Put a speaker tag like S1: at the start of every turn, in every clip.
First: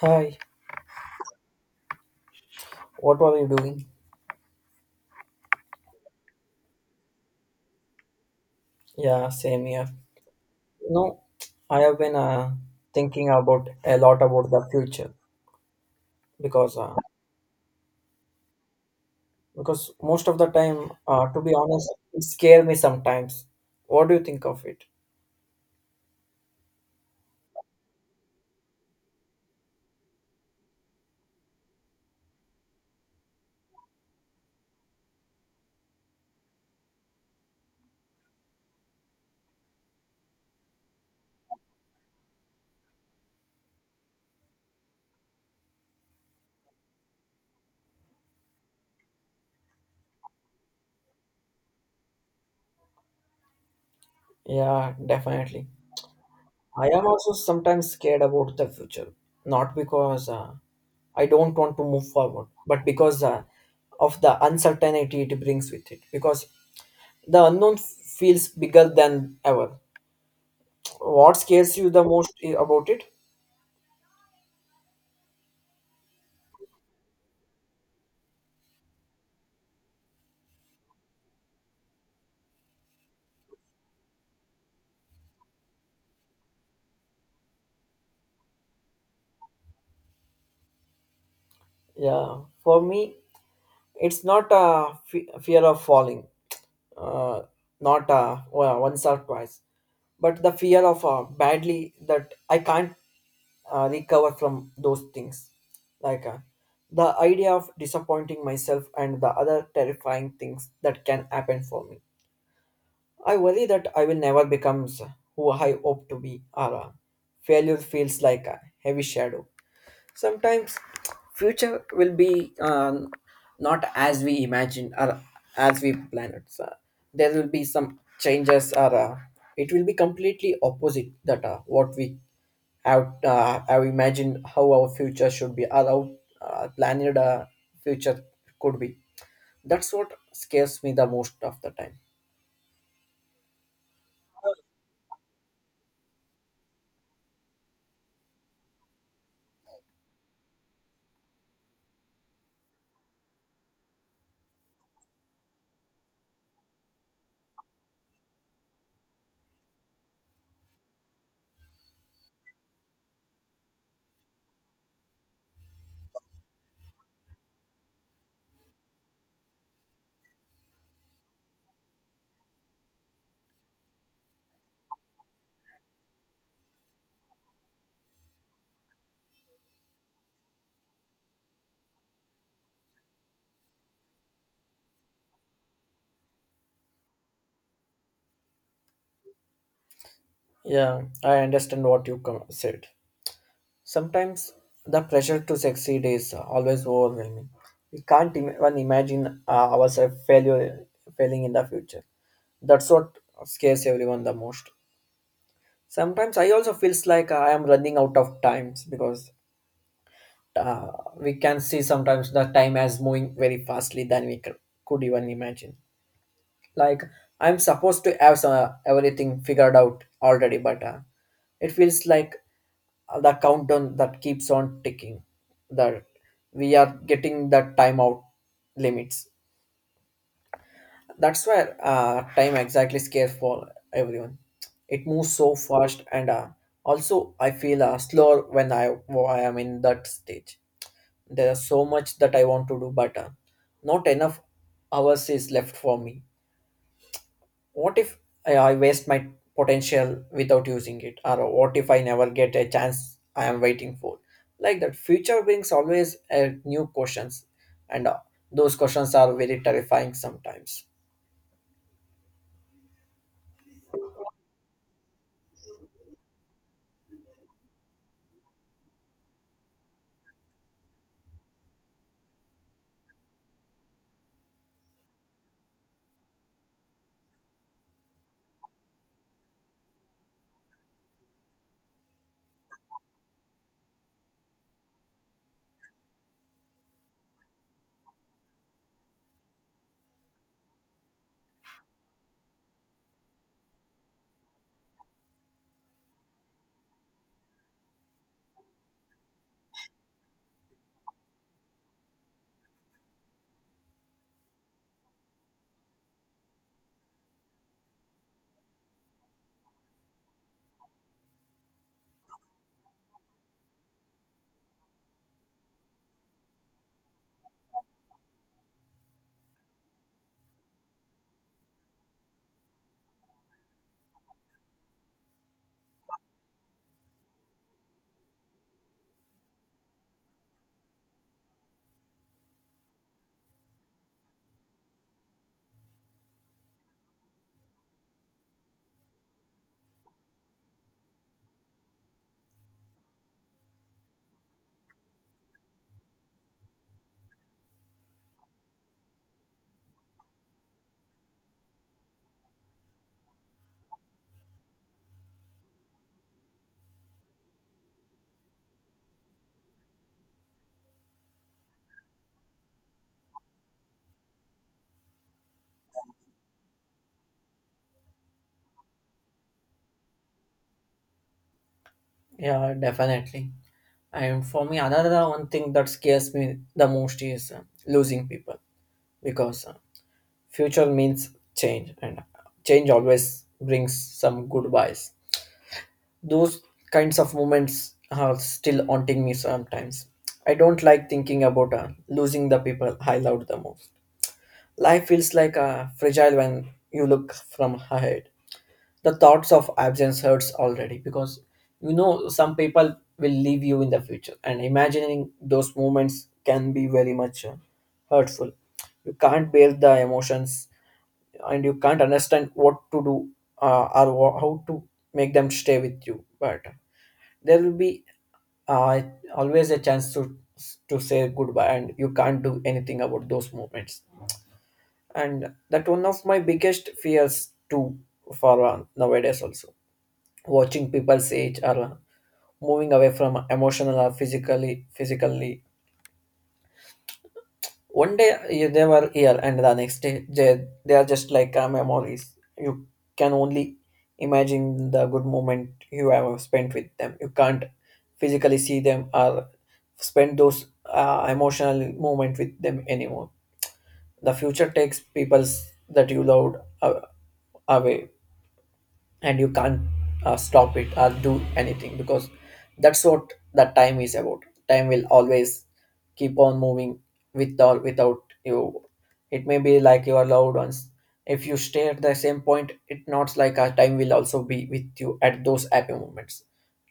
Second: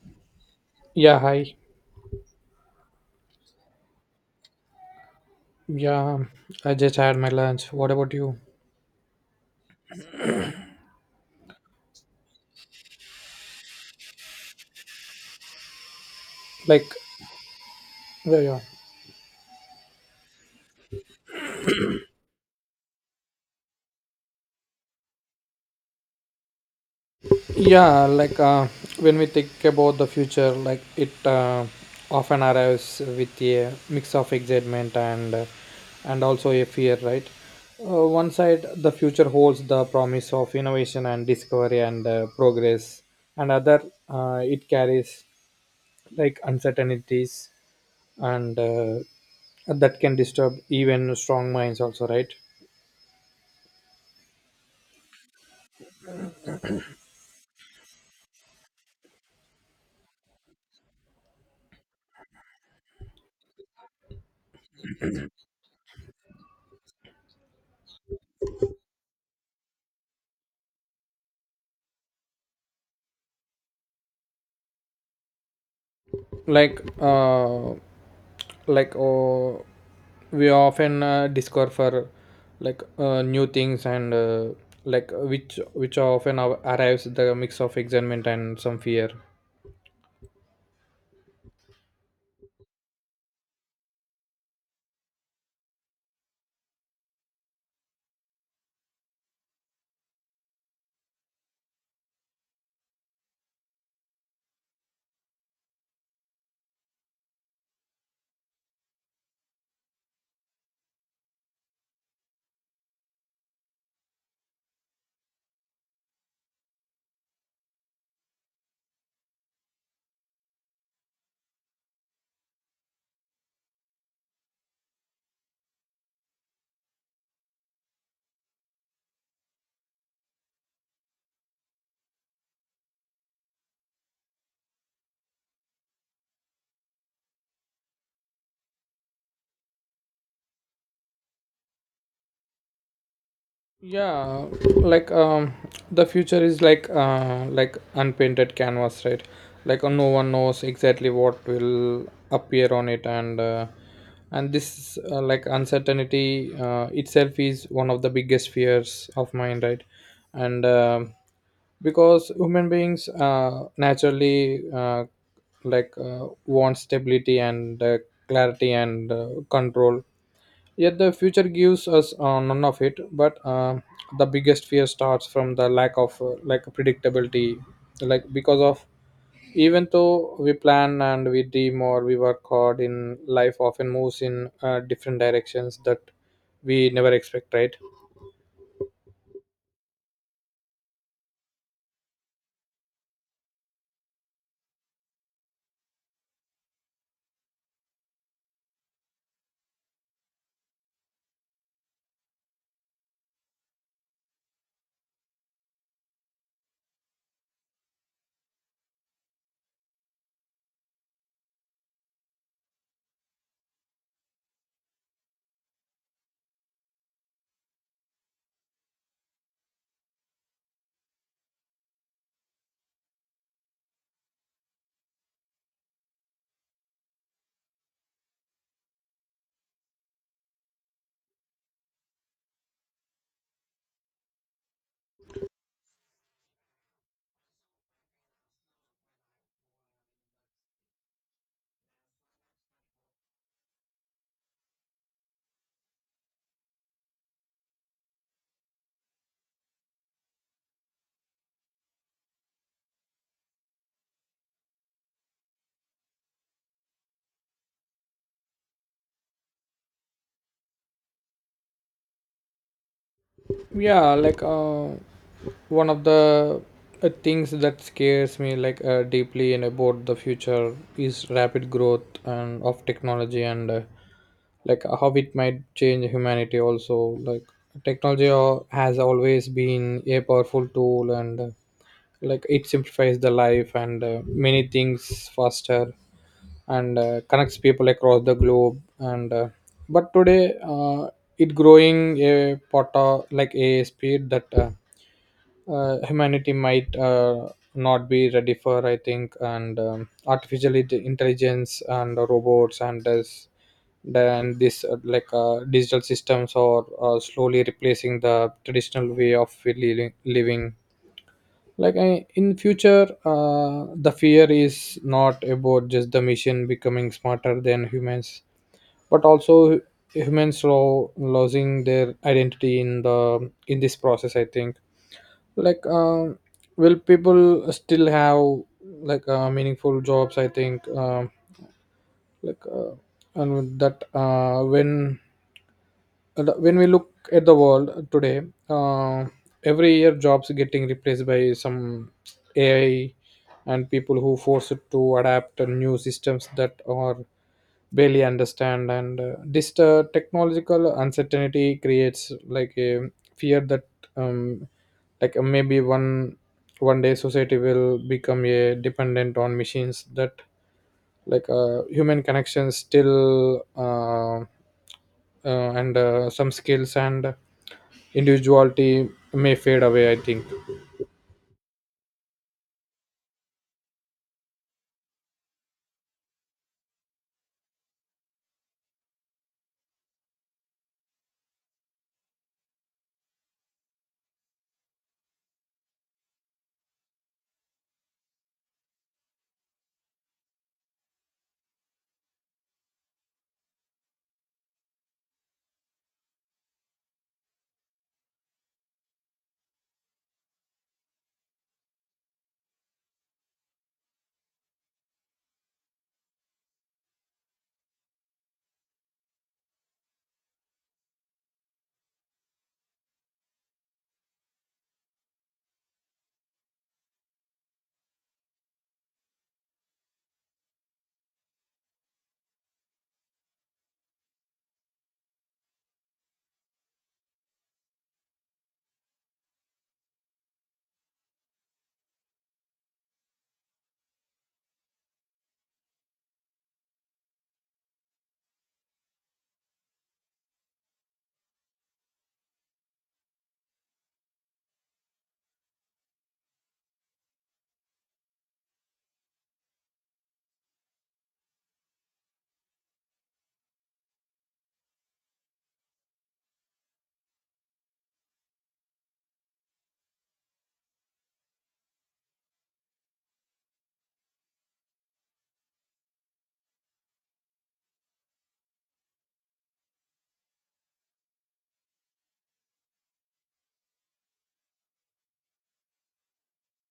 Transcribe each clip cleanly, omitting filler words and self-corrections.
S1: Hi.
S2: Yeah, hi.
S1: What were you doing?
S2: Yeah, um, I just had my lunch. What about you?
S1: Yeah, same here. You know, I have been thinking about a lot about the future because
S2: Like,
S1: uh,
S2: yeah, yeah.
S1: because most of the time, to be honest, it scares me sometimes. What do you think of it?
S2: Yeah, like uh, when we think about the future, like it often arrives with a mix of excitement and also a fear, right? One side, the future holds the promise of innovation and discovery and progress, and other, it carries like uncertainties and that can disturb even strong minds, also, right?
S1: Yeah, definitely. I am also sometimes scared about the future, not because I don't want to move forward, but because of the uncertainty it brings with it. Because the unknown feels bigger than ever. What scares you the most about it?
S2: like uh like oh we often discover for like new things and like which often arrives the mix of excitement and some fear.
S1: Yeah, for me, it's not a fear of falling, uh, not well, once or twice, but the fear of badly that I can't recover from those things, like uh, the idea of disappointing myself and the other terrifying things that can happen for me. I worry that I will never become who I hope to be, or failure feels like a heavy shadow sometimes. Future will be not as we imagine or as we plan it, so there will be some changes, or it will be completely opposite that what we have imagined how our future should be, or how planned future could be. That's what scares me the most of the time.
S2: yeah like um the future is like unpainted canvas, right? No one knows exactly what will appear on it, and this like uncertainty itself is one of the biggest fears of mine, right? And because human beings naturally want stability and clarity and control, yet the future gives us none of it. But the biggest fear starts from the lack of like predictability, like because of even though we plan and we dream or we work hard, in life often moves in different directions that we never expect, right?
S1: Yeah, I understand what you said. Sometimes the pressure to succeed is always overwhelming. We can't even imagine ourselves failure, failing in the future. That's what scares everyone the most. Sometimes I also feels like I am running out of times because uh, we can see sometimes the time as moving very fastly than we could even imagine. Like I'm supposed to have some, everything figured out already, but it feels like the countdown that keeps on ticking, that we are getting the timeout limits. That's where time exactly scares for everyone. It moves so fast, and also I feel slower when I am in that stage. There's so much that I want to do, but not enough hours is left for me. What if I waste my potential without using it? Or what if I never get a chance I am waiting for? Like that, future brings always new questions, and those questions are very terrifying sometimes.
S2: yeah like uh, One of the things that scares me deeply and about the future is rapid growth and of technology and like how it might change humanity also. Like technology has always been a powerful tool, and like it simplifies the life and many things faster, and connects people across the globe, and but today it growing a part of like a speed that humanity might not be ready for, I think. And Artificial intelligence and robots and this then this like digital systems are slowly replacing the traditional way of living. In future, the fear is not about just the machine becoming smarter than humans, but also humans losing their identity in this process, I think. like um will people still have meaningful jobs, I think? Like uh, and with that, when we look at the world today, uh, every year jobs getting replaced by some AI, and people who forced to adapt to new systems that are barely understand. And this technological uncertainty creates like a fear that um, maybe one day society will become a dependent on machines, that human connections still and some skills and individuality may fade away, I think.
S1: Yeah, definitely. And for me, another one thing that scares me the most is losing people, because future means change, and change always brings some goodbyes. Those kinds of moments are still haunting me sometimes. I don't like thinking about losing the people I loved the most. Life feels like fragile when you look from ahead. The thoughts of absence hurts already because you know some people will leave you in the future, and imagining those moments can be very much hurtful. You can't bear the emotions, and you can't understand what to do, or how to make them stay with you. But there will be uh, always a chance to say goodbye, and you can't do anything about those moments. And that one of my biggest fears too, for nowadays also, watching people's age or moving away from emotional or physically. One day they were here, and the next day they are just like memories. You can only imagine the good moment you have spent with them. You can't physically see them or spend those emotional moment with them anymore. The future takes peoples that you loved uh, away, and you can't stop it or do anything, because that's what that time is about. Time will always keep on moving with or without you. It may be like your loved ones. If you stay at the same point, it not like a time will also be with you at those happy moments.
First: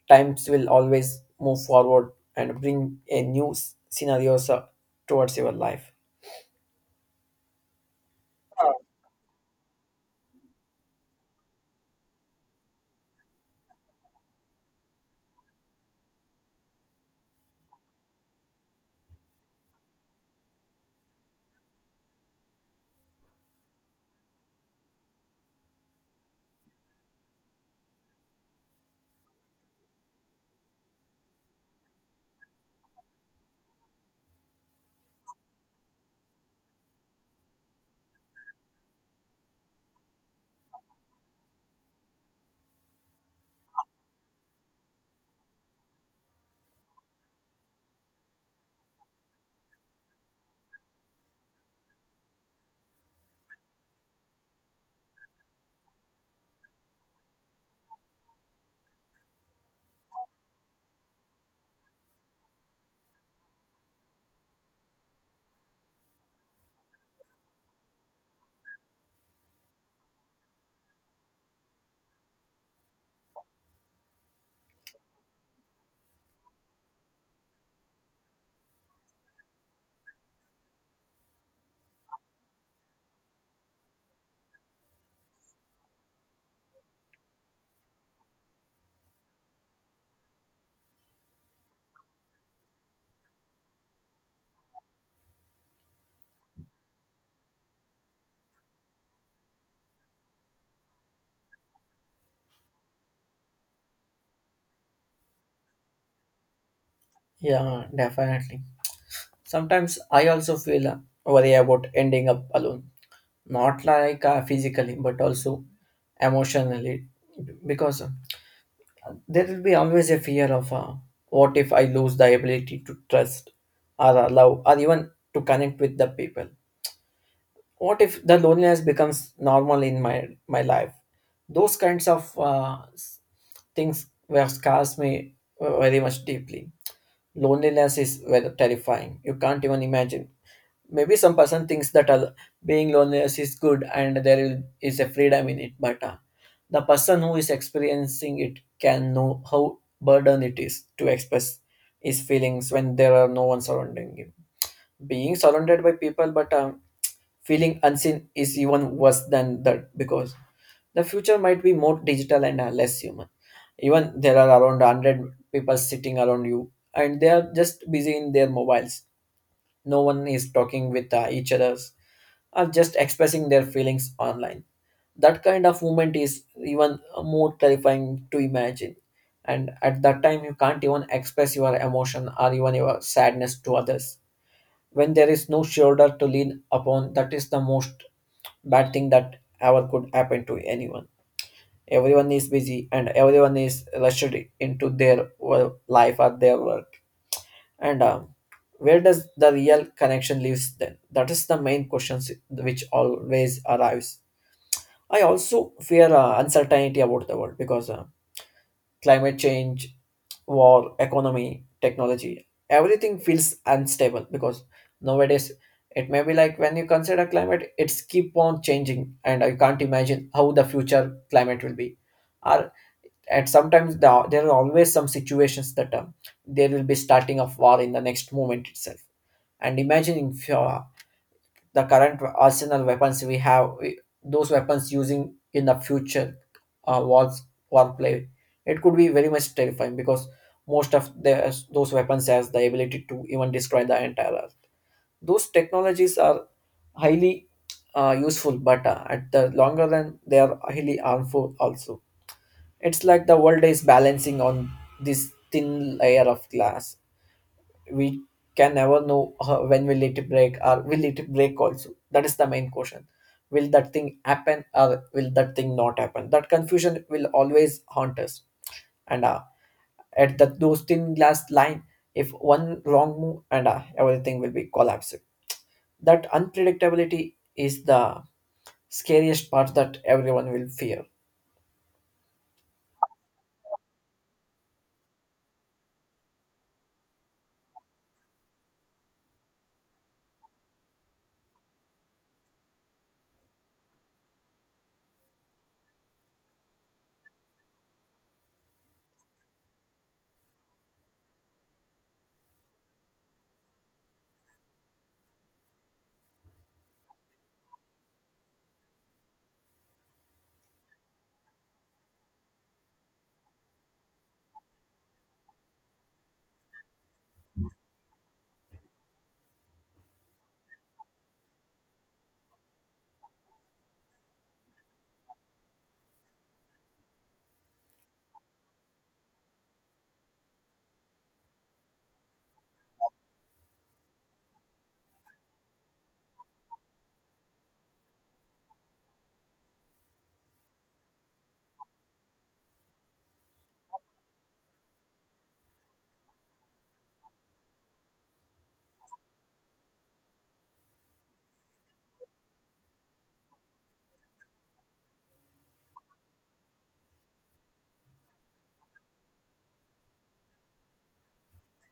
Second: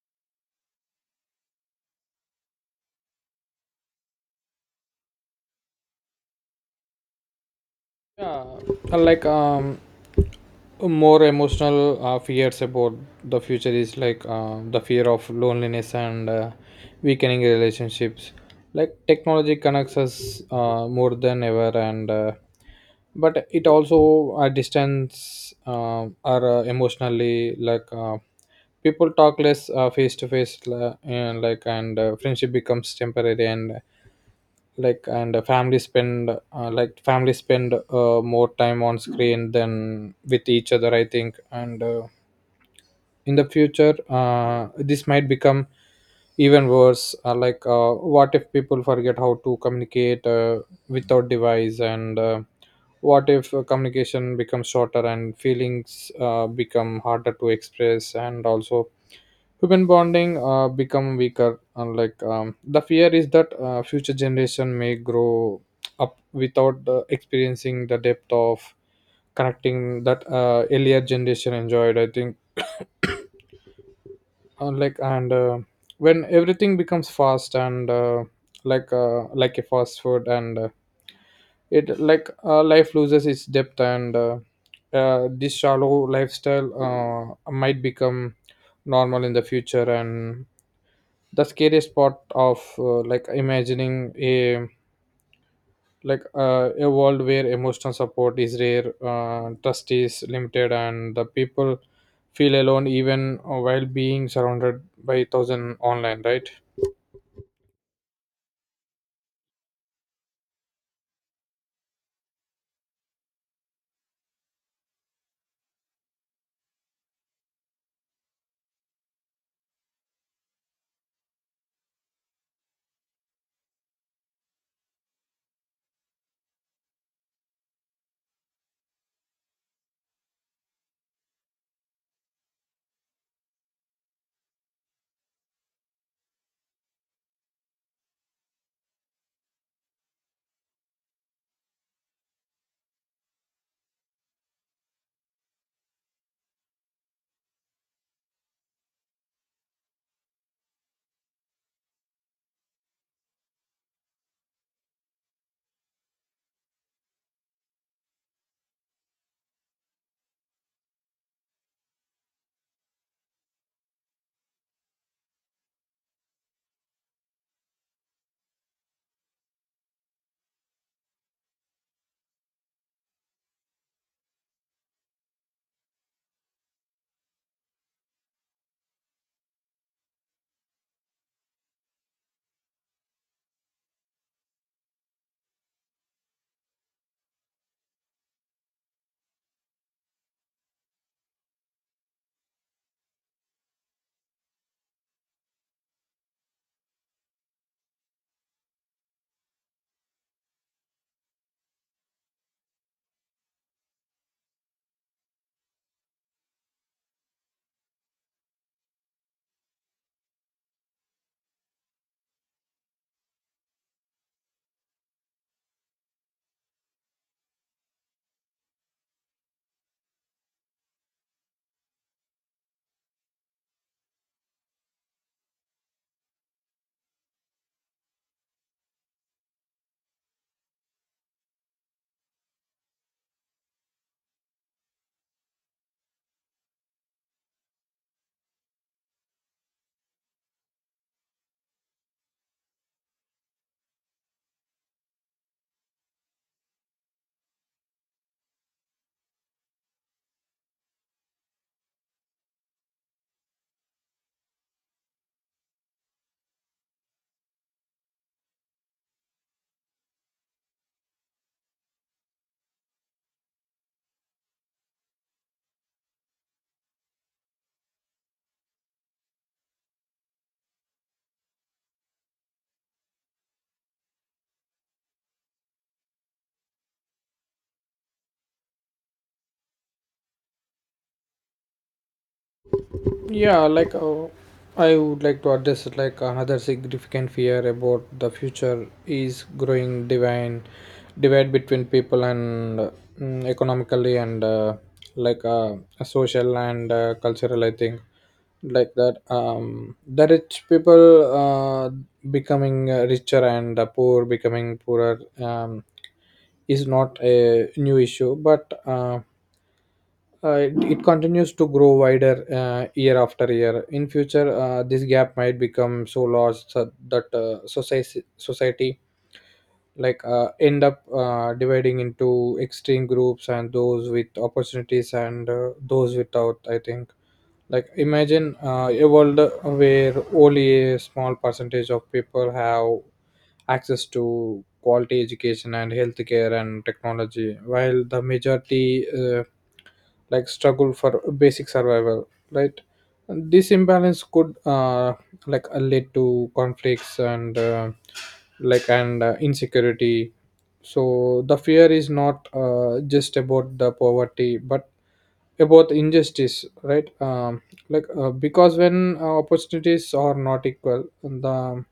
S1: Times will always move forward and bring a new scenarios towards your life.
S2: yeah uh, like um More emotional fears about the future is the fear of loneliness and weakening relationships. Like technology connects us more than ever, and but it also distance or emotionally. People talk less face to face, la- and like and friendship becomes temporary, and family spend more time on screen than with each other, I think. And In the future, this might become even worse. What if people forget how to communicate without device and What if communication becomes shorter and feelings become harder to express, and also human bonding become weaker? And like The fear is that future generation may grow up without experiencing the depth of connecting that earlier generation enjoyed, I think. Like and When everything becomes fast, and like a fast food, and it like life loses its depth, and this shallow lifestyle might become normal in the future. And the scariest part of like imagining a world where emotional support is rare, trust is limited, and the people feel alone even while being surrounded by thousand online, right?
S1: Yeah, definitely. Sometimes I also feel worry about ending up alone, not like physically, but also emotionally, because there will be always a fear of what if I lose the ability to trust, or love, or even to connect with the people. What if the loneliness becomes normal in my life? Those kinds of things were scars me very much deeply. Loneliness is very terrifying. You can't even imagine. Maybe some person thinks that being loneliness is good, and there is a freedom in it, but the person who is experiencing it can know how burden it is to express his feelings when there are no one surrounding him. Being surrounded by people but feeling unseen is even worse than that, because the future might be more digital and less human. Even there are around 100 people sitting around you, and they are just busy in their mobiles. No one is talking with each others, or just expressing their feelings online. That kind of movement is even more terrifying to imagine. And at that time, you can't even express your emotion or even your sadness to others. When there is no shoulder to lean upon, that is the most bad thing that ever could happen to anyone. Everyone is busy and everyone is rushed into their life or their work. And where does the real connection lives then? That is the main questions which always arrives. I also fear uncertainty about the world, because climate change, war, economy, technology, everything feels unstable, because nowadays, it may be like when you consider climate, it's keep on changing, and I can't imagine how the future climate will be. Or, and sometimes the, there are always some situations that there will be starting of war in the next moment itself. And imagining if, the current arsenal weapons we have, those weapons using in the future wars, warplay, it could be very much terrifying, because most of the, those weapons has the ability to even destroy the entire earth. Those technologies are highly useful, but at the longer run, they are highly harmful also. It's like the world is balancing on this thin layer of glass. We can never know when will it break, or will it break also. That is the main question. Will that thing happen, or will that thing not happen? That confusion will always haunt us. And at that those thin glass line, if one wrong move, and everything will be collapsed. That unpredictability is the scariest part that everyone will fear.
S2: Yeah, like uh, I would like to address it like another significant fear about the future is growing divine divide between people, economically and like uh, social and cultural. I think. Like that The rich people becoming richer and the poor becoming poorer is not a new issue, but. It, it continues to grow wider year after year. In future, this gap might become so large so that society end up dividing into extreme groups, and those with opportunities and those without, I think. Imagine a world where only a small percentage of people have access to quality education and healthcare and technology, while the majority struggle for basic survival, right? This imbalance could lead to conflicts and insecurity. So the fear is not just about the poverty but about injustice, right? Because when opportunities are not equal, the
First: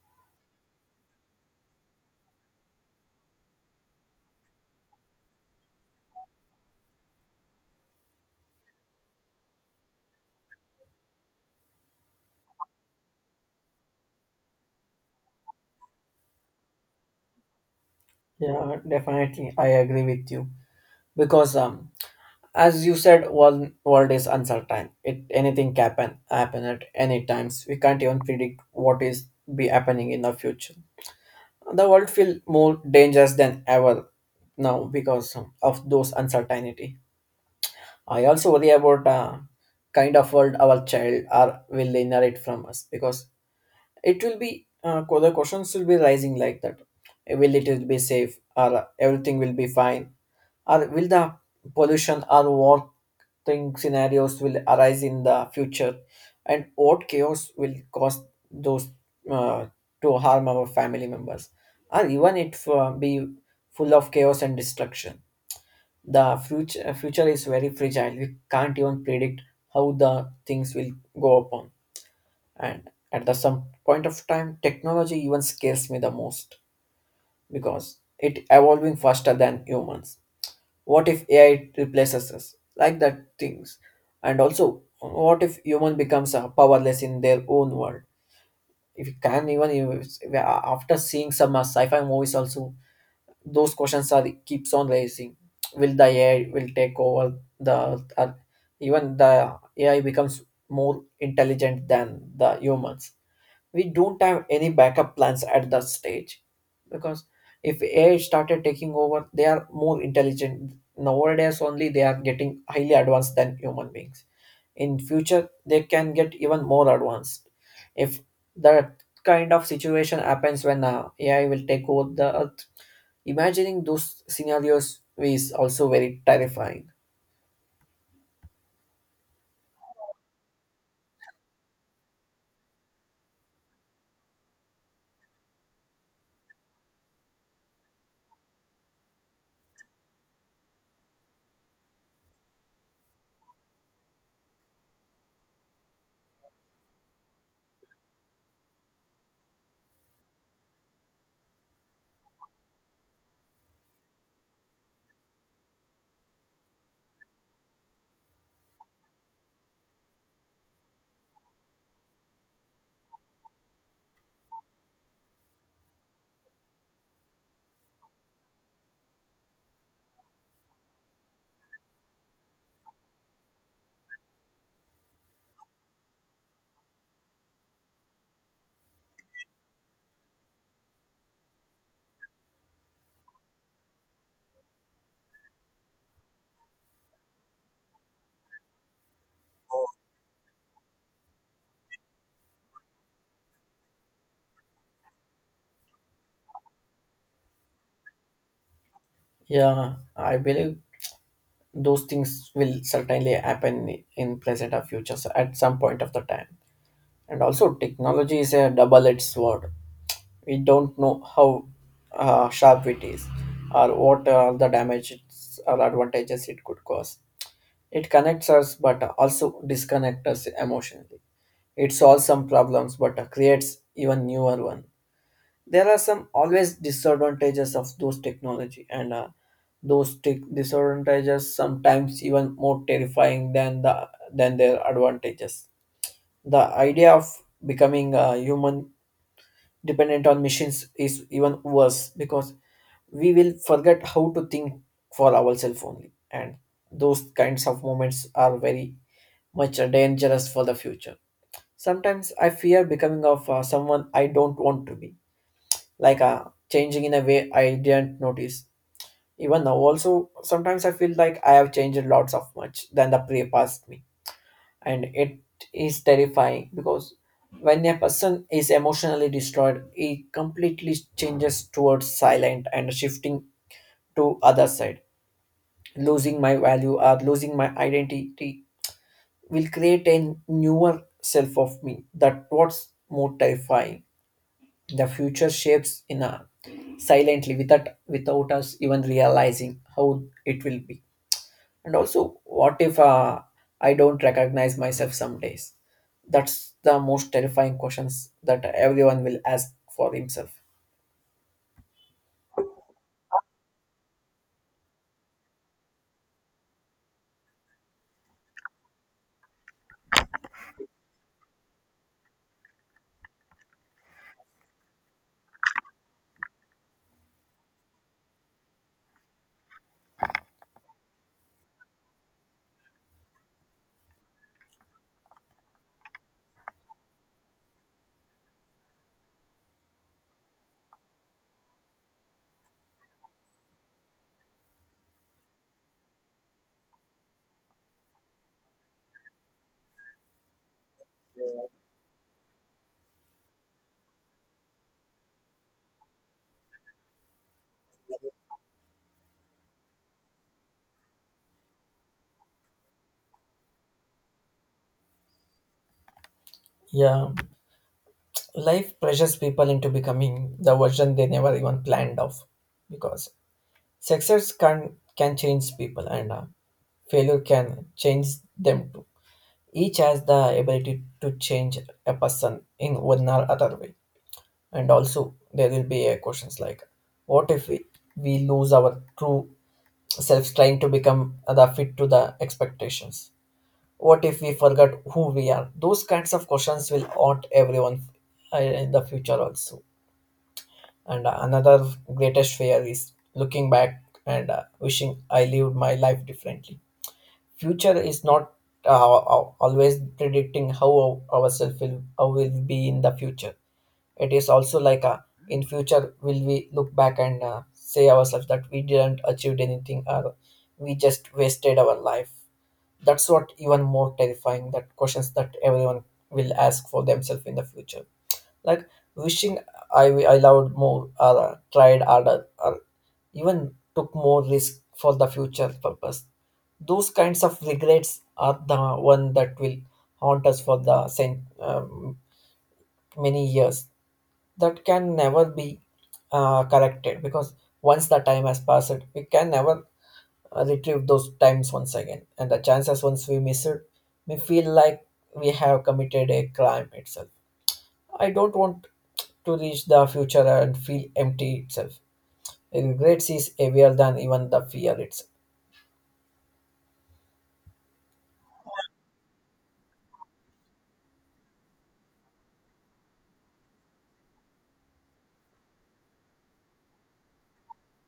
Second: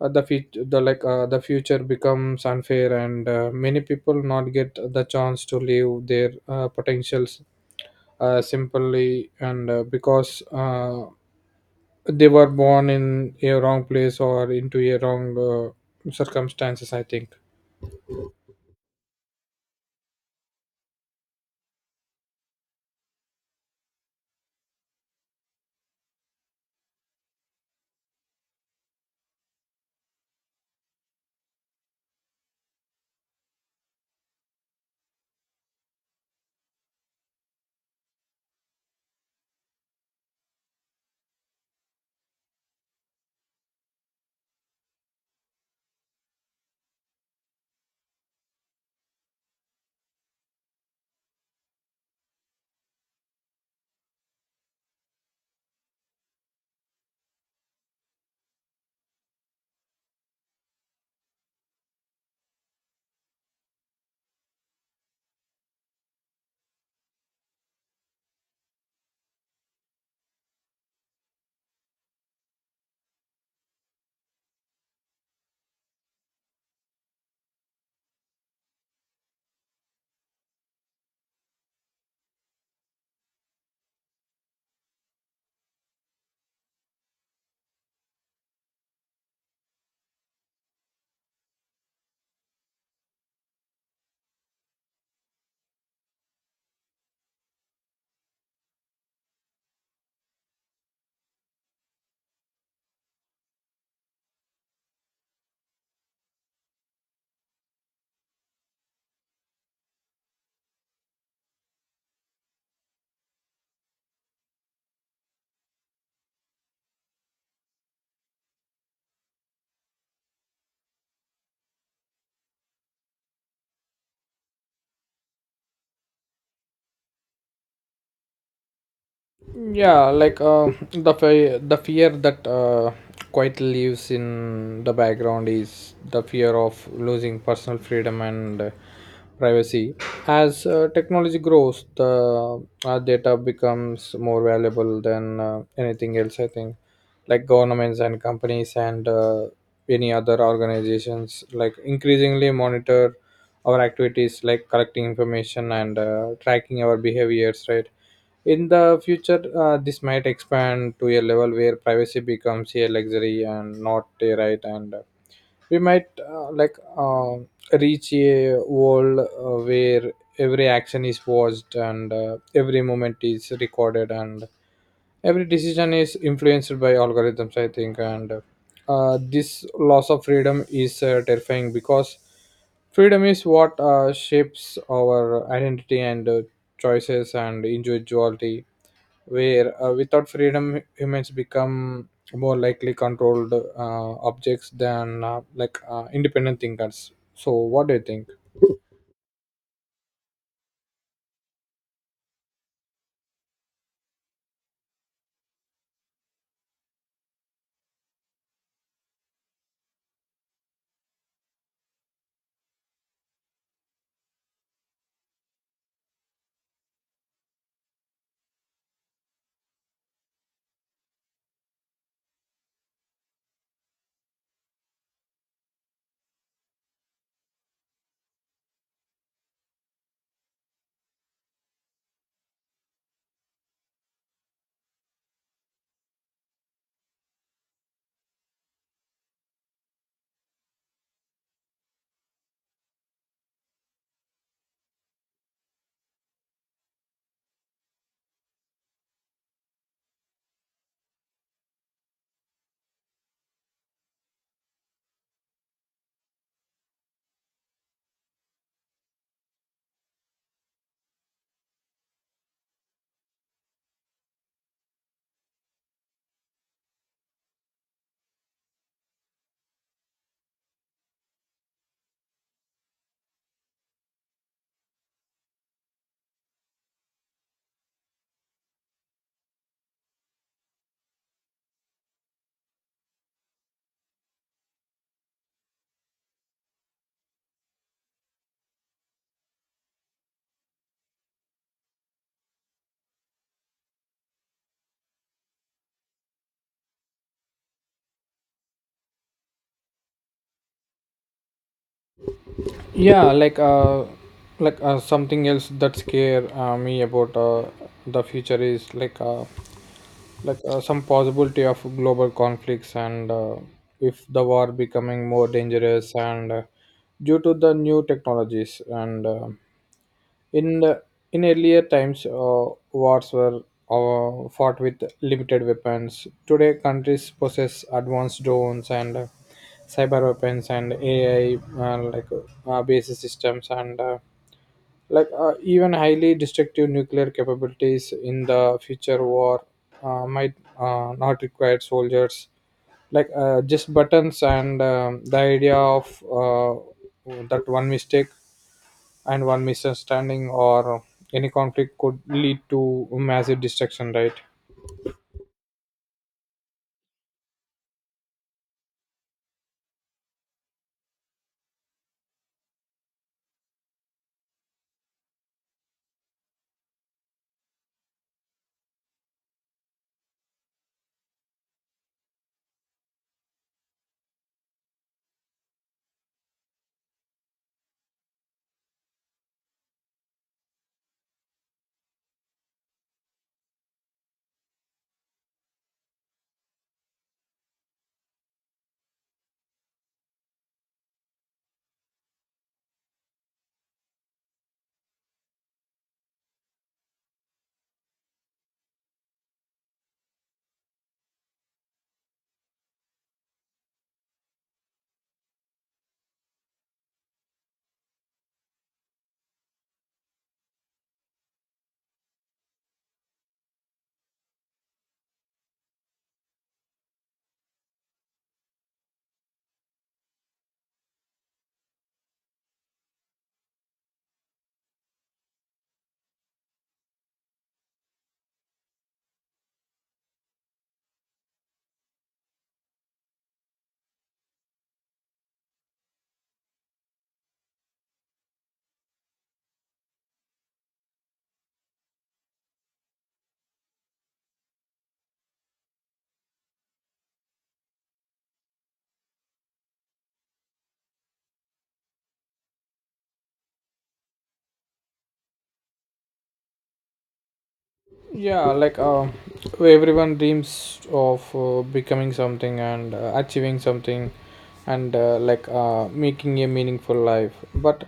S2: uh, the future the like uh, the future becomes unfair and many people not get the chance to live their potentials, simply and because they were born in a wrong place or into a wrong circumstances, I think.
S1: Yeah, definitely, I agree with you, because as you said, world is uncertain. It anything can happen at any times. We can't even predict what is be happening in the future. The world feel more dangerous than ever now, because of those uncertainty. I also worry about kind of world our child are will inherit from us, because it will be the questions will be rising like that. Will it be safe, or everything will be fine? Or will the pollution or war thing scenarios will arise in the future? And what chaos will cause those uh, to harm our family members? Or even it be full of chaos and destruction. The future is very fragile. We can't even predict how the things will go upon. And at the some point of time, technology even scares me the most, because it evolving faster than humans. What if AI replaces us, like that things? And also, what if human becomes powerless in their own world? If you can even after seeing some sci-fi movies also, those questions are keeps on raising. Will the AI will take over the earth? Even the AI becomes more intelligent than the humans, we don't have any backup plans at that stage, because if AI started taking over, they are more intelligent. Nowadays only they are getting highly advanced than human beings. In future, they can get even more advanced. If that kind of situation happens when AI will take over the earth, imagining those scenarios is also very terrifying.
S2: The fear that quite lives in the background is the fear of losing personal freedom and privacy. As technology grows, the data becomes more valuable than anything else, I think. Like governments and companies and any other organizations increasingly monitor our activities, like collecting information and tracking our behaviors, right? In the future, this might expand to a level where privacy becomes a luxury and not a right, and we might reach a world where every action is watched and every moment is recorded and every decision is influenced by algorithms, I think. And This loss of freedom is terrifying because freedom is what shapes our identity and choices and individuality, where without freedom humans become more likely controlled objects than independent thinkers. So what do you think?
S1: Yeah, I believe those things will certainly happen in present or futures at some point of the time. And also, technology is a double-edged sword. We don't know how sharp it is or what the damages or advantages it could cause. It connects us but also disconnects us emotionally. It solves some problems but creates even newer one. There are some always disadvantages of those technology, and those tech disadvantages sometimes even more terrifying than their advantages. The idea of becoming a human dependent on machines is even worse because we will forget how to think for ourselves only. And those kinds of moments are very much dangerous for the future. Sometimes I fear becoming of someone I don't want to be, like uh, changing in a way I didn't notice. Even now, also sometimes I feel like I have changed lots of much than the pre past me, and it is terrifying because when a person is emotionally destroyed, he completely changes towards silent and shifting to other side. Losing my value or losing my identity will create a newer self of me. That what's more terrifying. The future shapes in a silently without us even realizing how it will be. And also, what if I don't recognize myself some days? That's the most terrifying questions that everyone will ask for himself.
S2: yeah like uh Something else that scare me about the future is some possibility of global conflicts, and if the war becoming more dangerous and due to the new technologies and In the- in earlier times, wars were fought with limited weapons. Today, countries possess advanced drones and cyber weapons and AI, like based systems and even highly destructive nuclear capabilities. In the future, war might not require soldiers, just buttons. And The idea of uh, that one mistake and one misunderstanding or any conflict could lead to massive destruction, right?
S1: Yeah, life pressures people into becoming the version they never even planned of, because success can change people, and failure can change them too. Each has the ability to change a person in one or other way. And also, there will be a questions like, what if we lose our true selves trying to become the fit to the expectations? What if we forgot who we are? Those kinds of questions will haunt everyone in the future also. And another greatest fear is looking back and wishing I lived my life differently. Future is not uh, always predicting how ourselves will how will be in the future. It is also like a in future will we look back and say ourselves that we didn't achieve anything or we just wasted our life. That's what even more terrifying that questions that everyone will ask for themselves in the future, like wishing i I loved more or tried harder or even took more risk for the future purpose. Those kinds of regrets are the one that will haunt us for the many years. That can never be corrected because once the time has passed, we can never retrieve those times once again. And the chances once we miss it, we feel like we have committed a crime itself. I don't want to reach the future and feel empty itself. Regrets is heavier than even the fear itself.
S2: yeah like um Everyone dreams of becoming something and achieving something, and like making a meaningful life, but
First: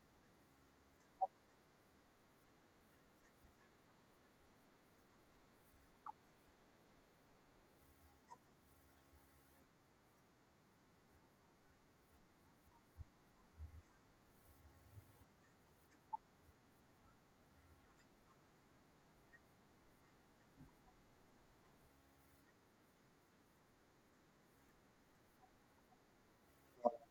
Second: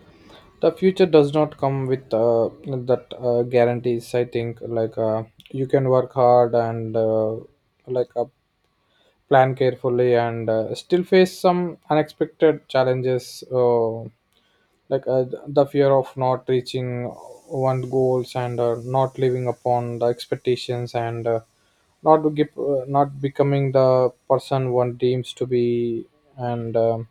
S2: the future does not come with that guarantees, I think. You can work hard and like uh, plan carefully and still face some unexpected challenges. The fear of not reaching one goals and not living upon the expectations and not to give, not becoming the person one deems to be and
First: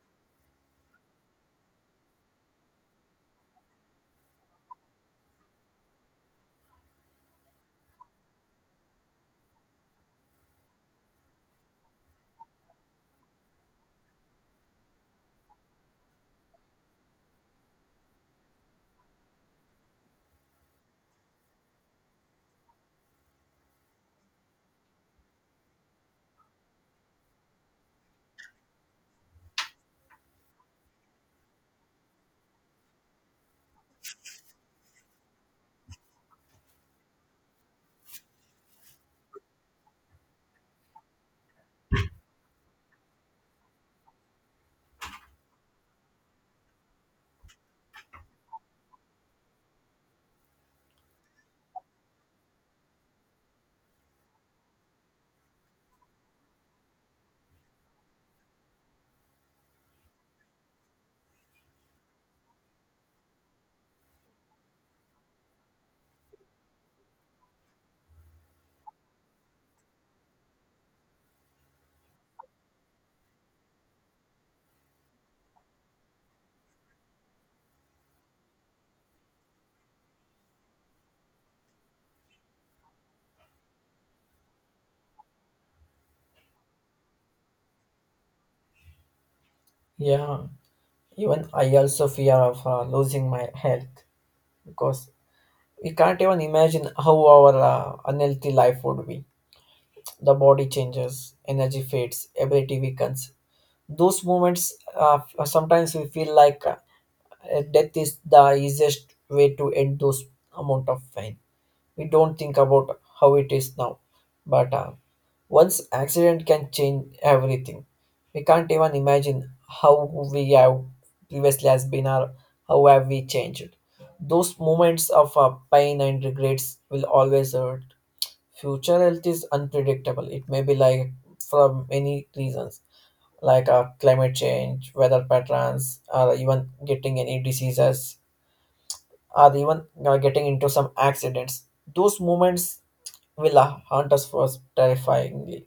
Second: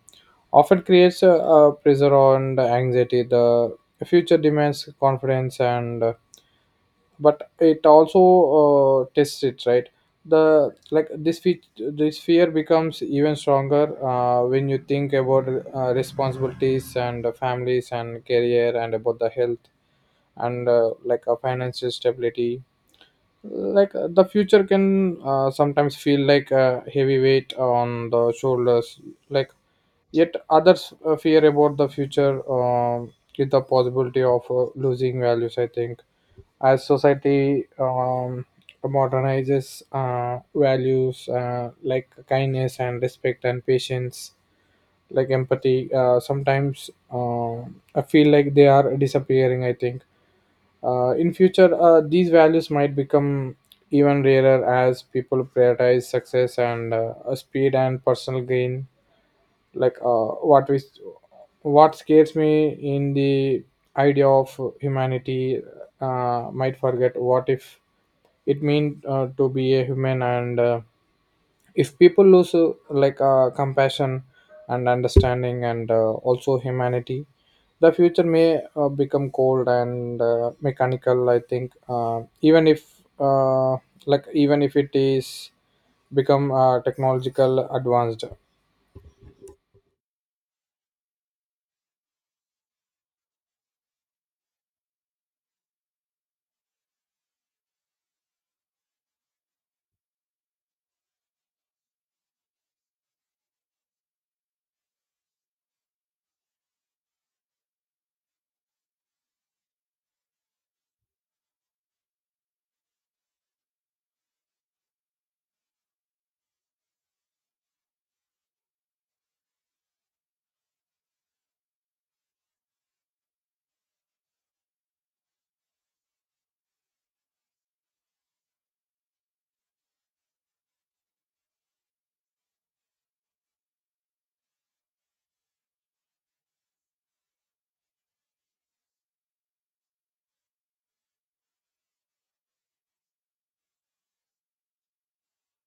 S2: often creates a pressure on the anxiety. The future demands confidence, and but it also tests it, right? the like this fe- This fear becomes even stronger when you think about responsibilities and families and career and about the health and a financial stability. The future can sometimes feel like a heavy weight on the shoulders. Like yet others fear about the future with the possibility of losing values, I think. As society modernizes, values like kindness and respect and patience, empathy, sometimes I feel like they are disappearing, I think. In future, these values might become even rarer as people prioritize success and speed and personal gain. like uh, what we what scares me in the idea of humanity, might forget what if it mean to be a human, and if people lose compassion and understanding and also humanity, the future may become cold and mechanical, I think, uh, even if it is become technological advanced.
S1: Yeah, even I also fear of losing my health, because we can't even imagine how our unhealthy life would be. The body changes, energy fades, ability weakens. Those moments, uh, sometimes we feel like death is the easiest way to end those amount of pain. We don't think about how it is now, but once accident can change everything. We can't even imagine how we have previously has been or how have we changed. Those moments of pain and regrets will always hurt. Future health is unpredictable. It may be like from many reasons, like climate change, weather patterns, or even getting any diseases, or even getting into some accidents. Those moments will haunt us was terrifyingly.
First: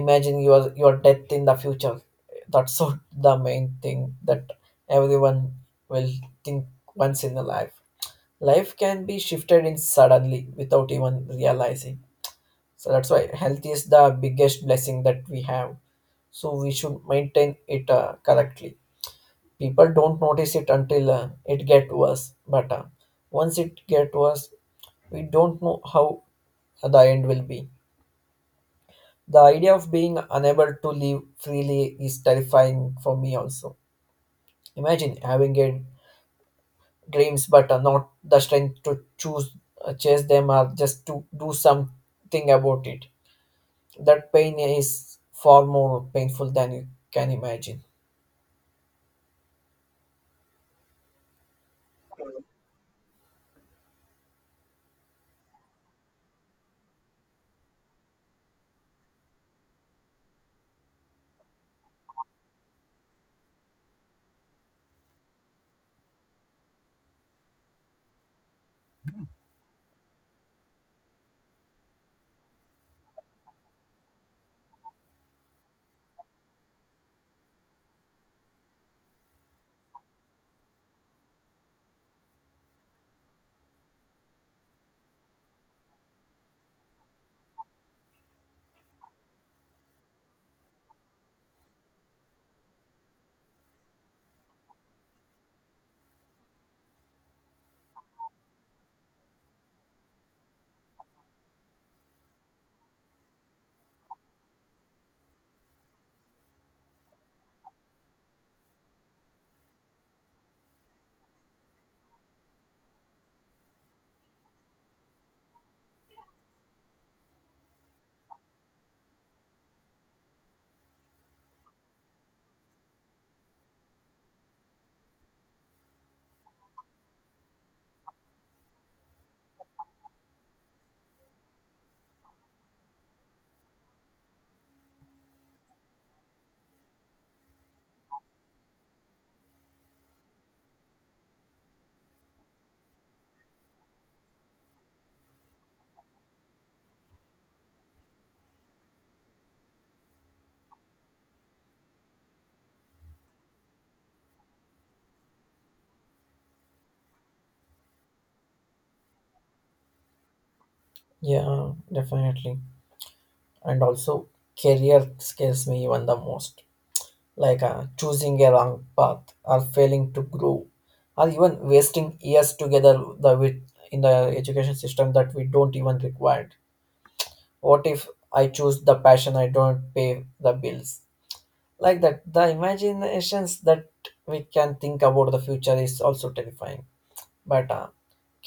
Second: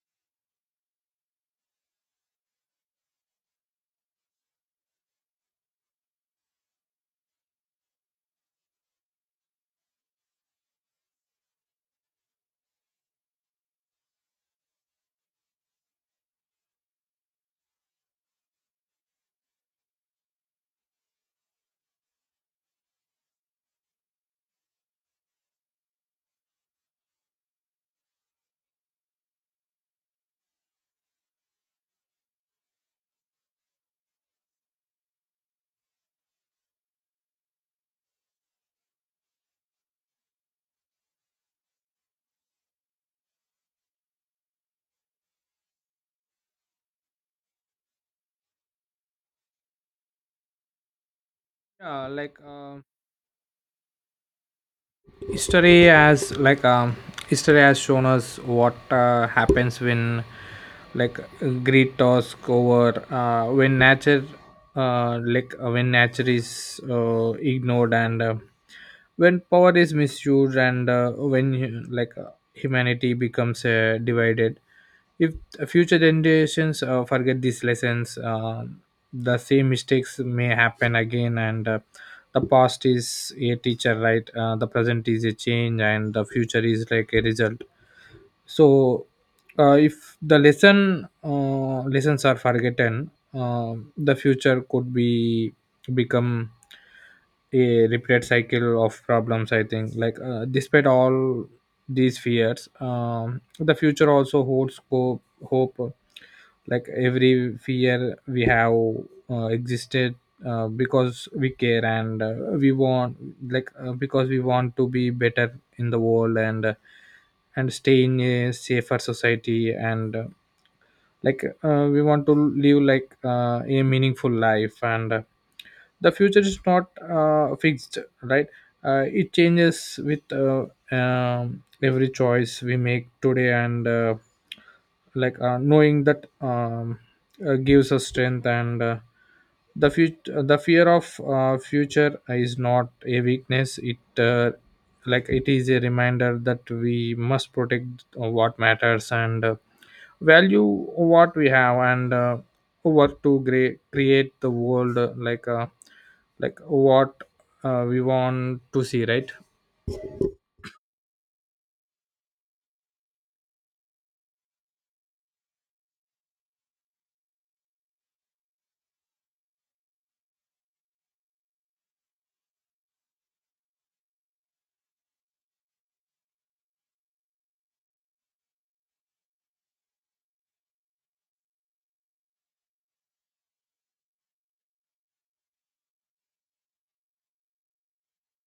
S1: Imagine your death in the future. That's so the main thing that everyone will think once in a life. Life can be shifted in suddenly without even realizing. So that's why health is the biggest blessing that we have. So we should maintain it correctly. People don't notice it until it get worse. But once it get worse, we don't know how the end will be. The idea of being unable to live freely is terrifying for me also. Imagine having a dreams but not the strength to choose chase them or just to do something about it. That pain is far more painful than you can imagine.
S2: Yeah, like uh, history has like um, History has shown us what happens when like greed task over, uh, when nature when nature is ignored, and when power is misused, and when humanity becomes divided. If future generations forget these lessons, the same mistakes may happen again, and the past is a teacher, right? The present is a change, and the future is like a result. So if the lessons are forgotten, the future could be become a repeated cycle of problems, I think. Despite all these fears, the future also holds hope. Like every fear we have existed because we care, and we want because we want to be better in the world and stay in a safer society, and we want to live a meaningful life, and the future is not fixed, right? It changes with every choice we make today, and knowing that gives us strength, and the future the fear of future is not a weakness. It is a reminder that we must protect what matters, and value what we have, and work to create the world like what we want to see, right?
S1: Yeah, definitely. And also, career scares me even the most, like choosing a wrong path or failing to grow or even wasting years together the with in the education system that we don't even require. What if I choose the passion I don't pay the bills, like that the imaginations that we can think about the future is also terrifying. But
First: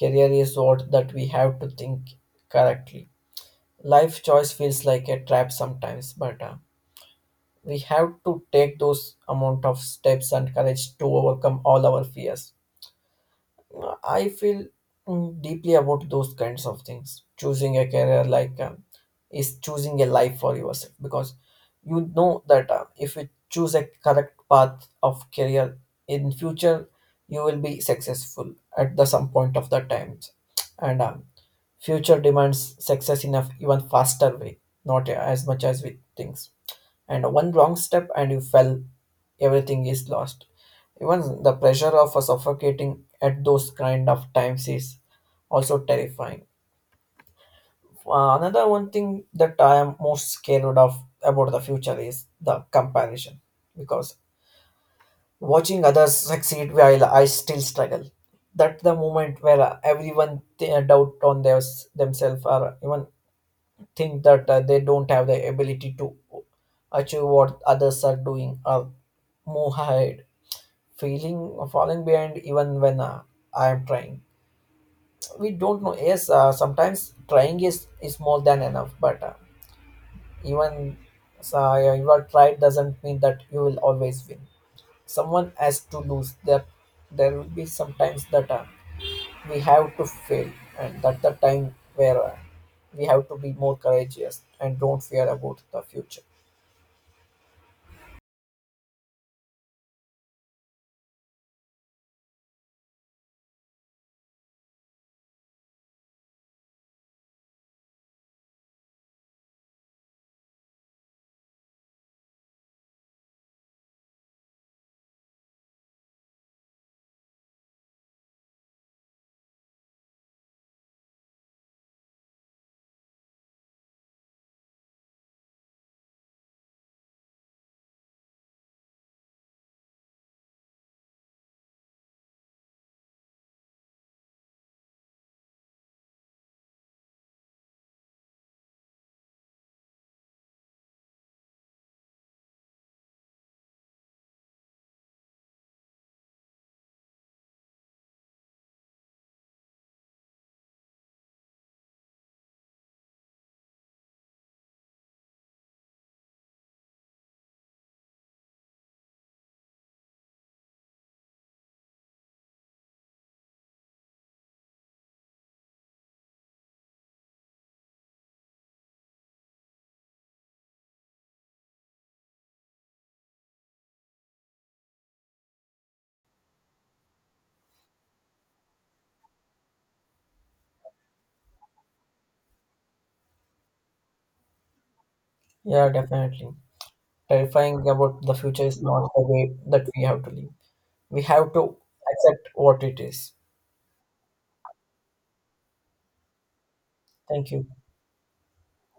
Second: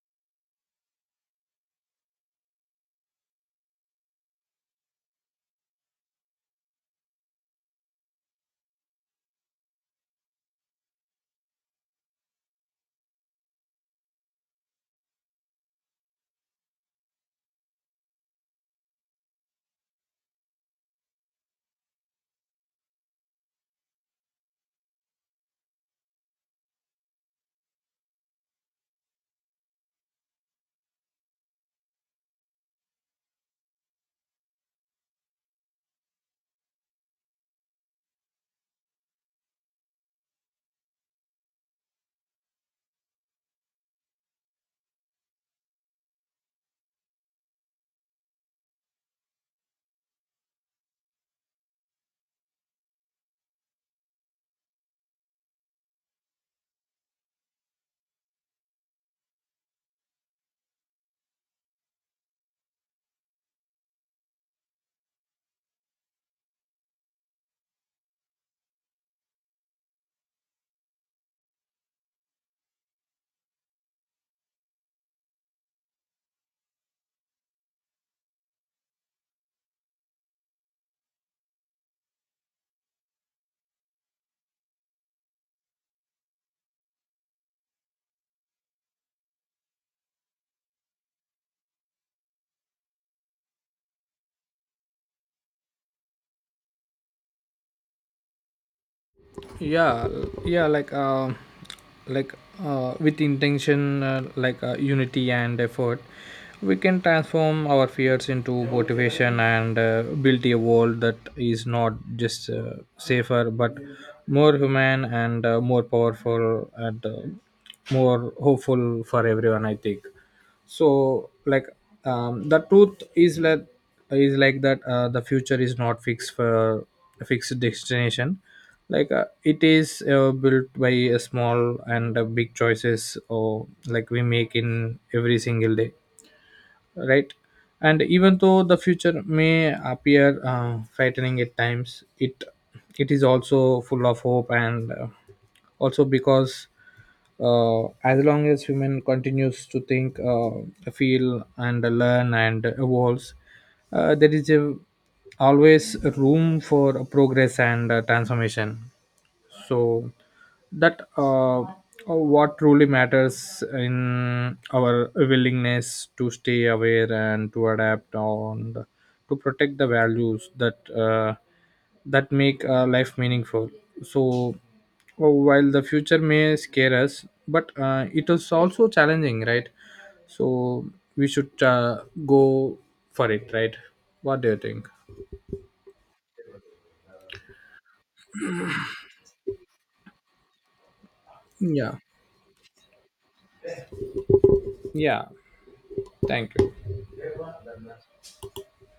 S1: career is what that we have to think correctly. Life choice feels like a trap sometimes, but we have to take those amount of steps and courage to overcome all our fears. I feel deeply about those kinds of things. Choosing a career is choosing a life for yourself, because you know that if you choose a correct path of career in future, you will be successful at the some point of the times. And future demands success in a even faster way, not as much as we think. And one wrong step and you fell, everything is lost. Even the pressure of a suffocating at those kind of times is also terrifying. Another one thing that I am most scared of about the future is the comparison, because watching others succeed while I still struggle, that the moment where everyone doubt on themselves, or even think that they don't have the ability to achieve what others are doing or move ahead, feeling falling behind even when I am trying. We don't know. Yes, sometimes trying is more than enough, but even you are tried doesn't mean that you will always win. Someone has to lose. There will be sometimes that we have to fail, and that the time where we have to be more courageous and don't fear about the future.
S2: yeah yeah like uh, like with intention, unity and effort, we can transform our fears into motivation and build a world that is not just safer but more human and more powerful and more hopeful for everyone, I think. so like the truth is that the future is not fixed for a fixed destination. It is built by a small and big choices or like we make in every single day, right? And even though the future may appear frightening at times, it is also full of hope, and also because as long as human continues to think, feel, and learn and evolves, there is always room for progress and transformation. So that What truly matters in our willingness to stay aware and to adapt, to protect the values that that make life meaningful. So while the future may scare us, but it is also challenging, right? So we should go for it, right? What do you think?
S1: Yeah, definitely. Terrifying about the future is not the way that we have to live. We have to
S2: yeah
S1: accept what it is.
S2: yeah Thank you.
S1: Thank you.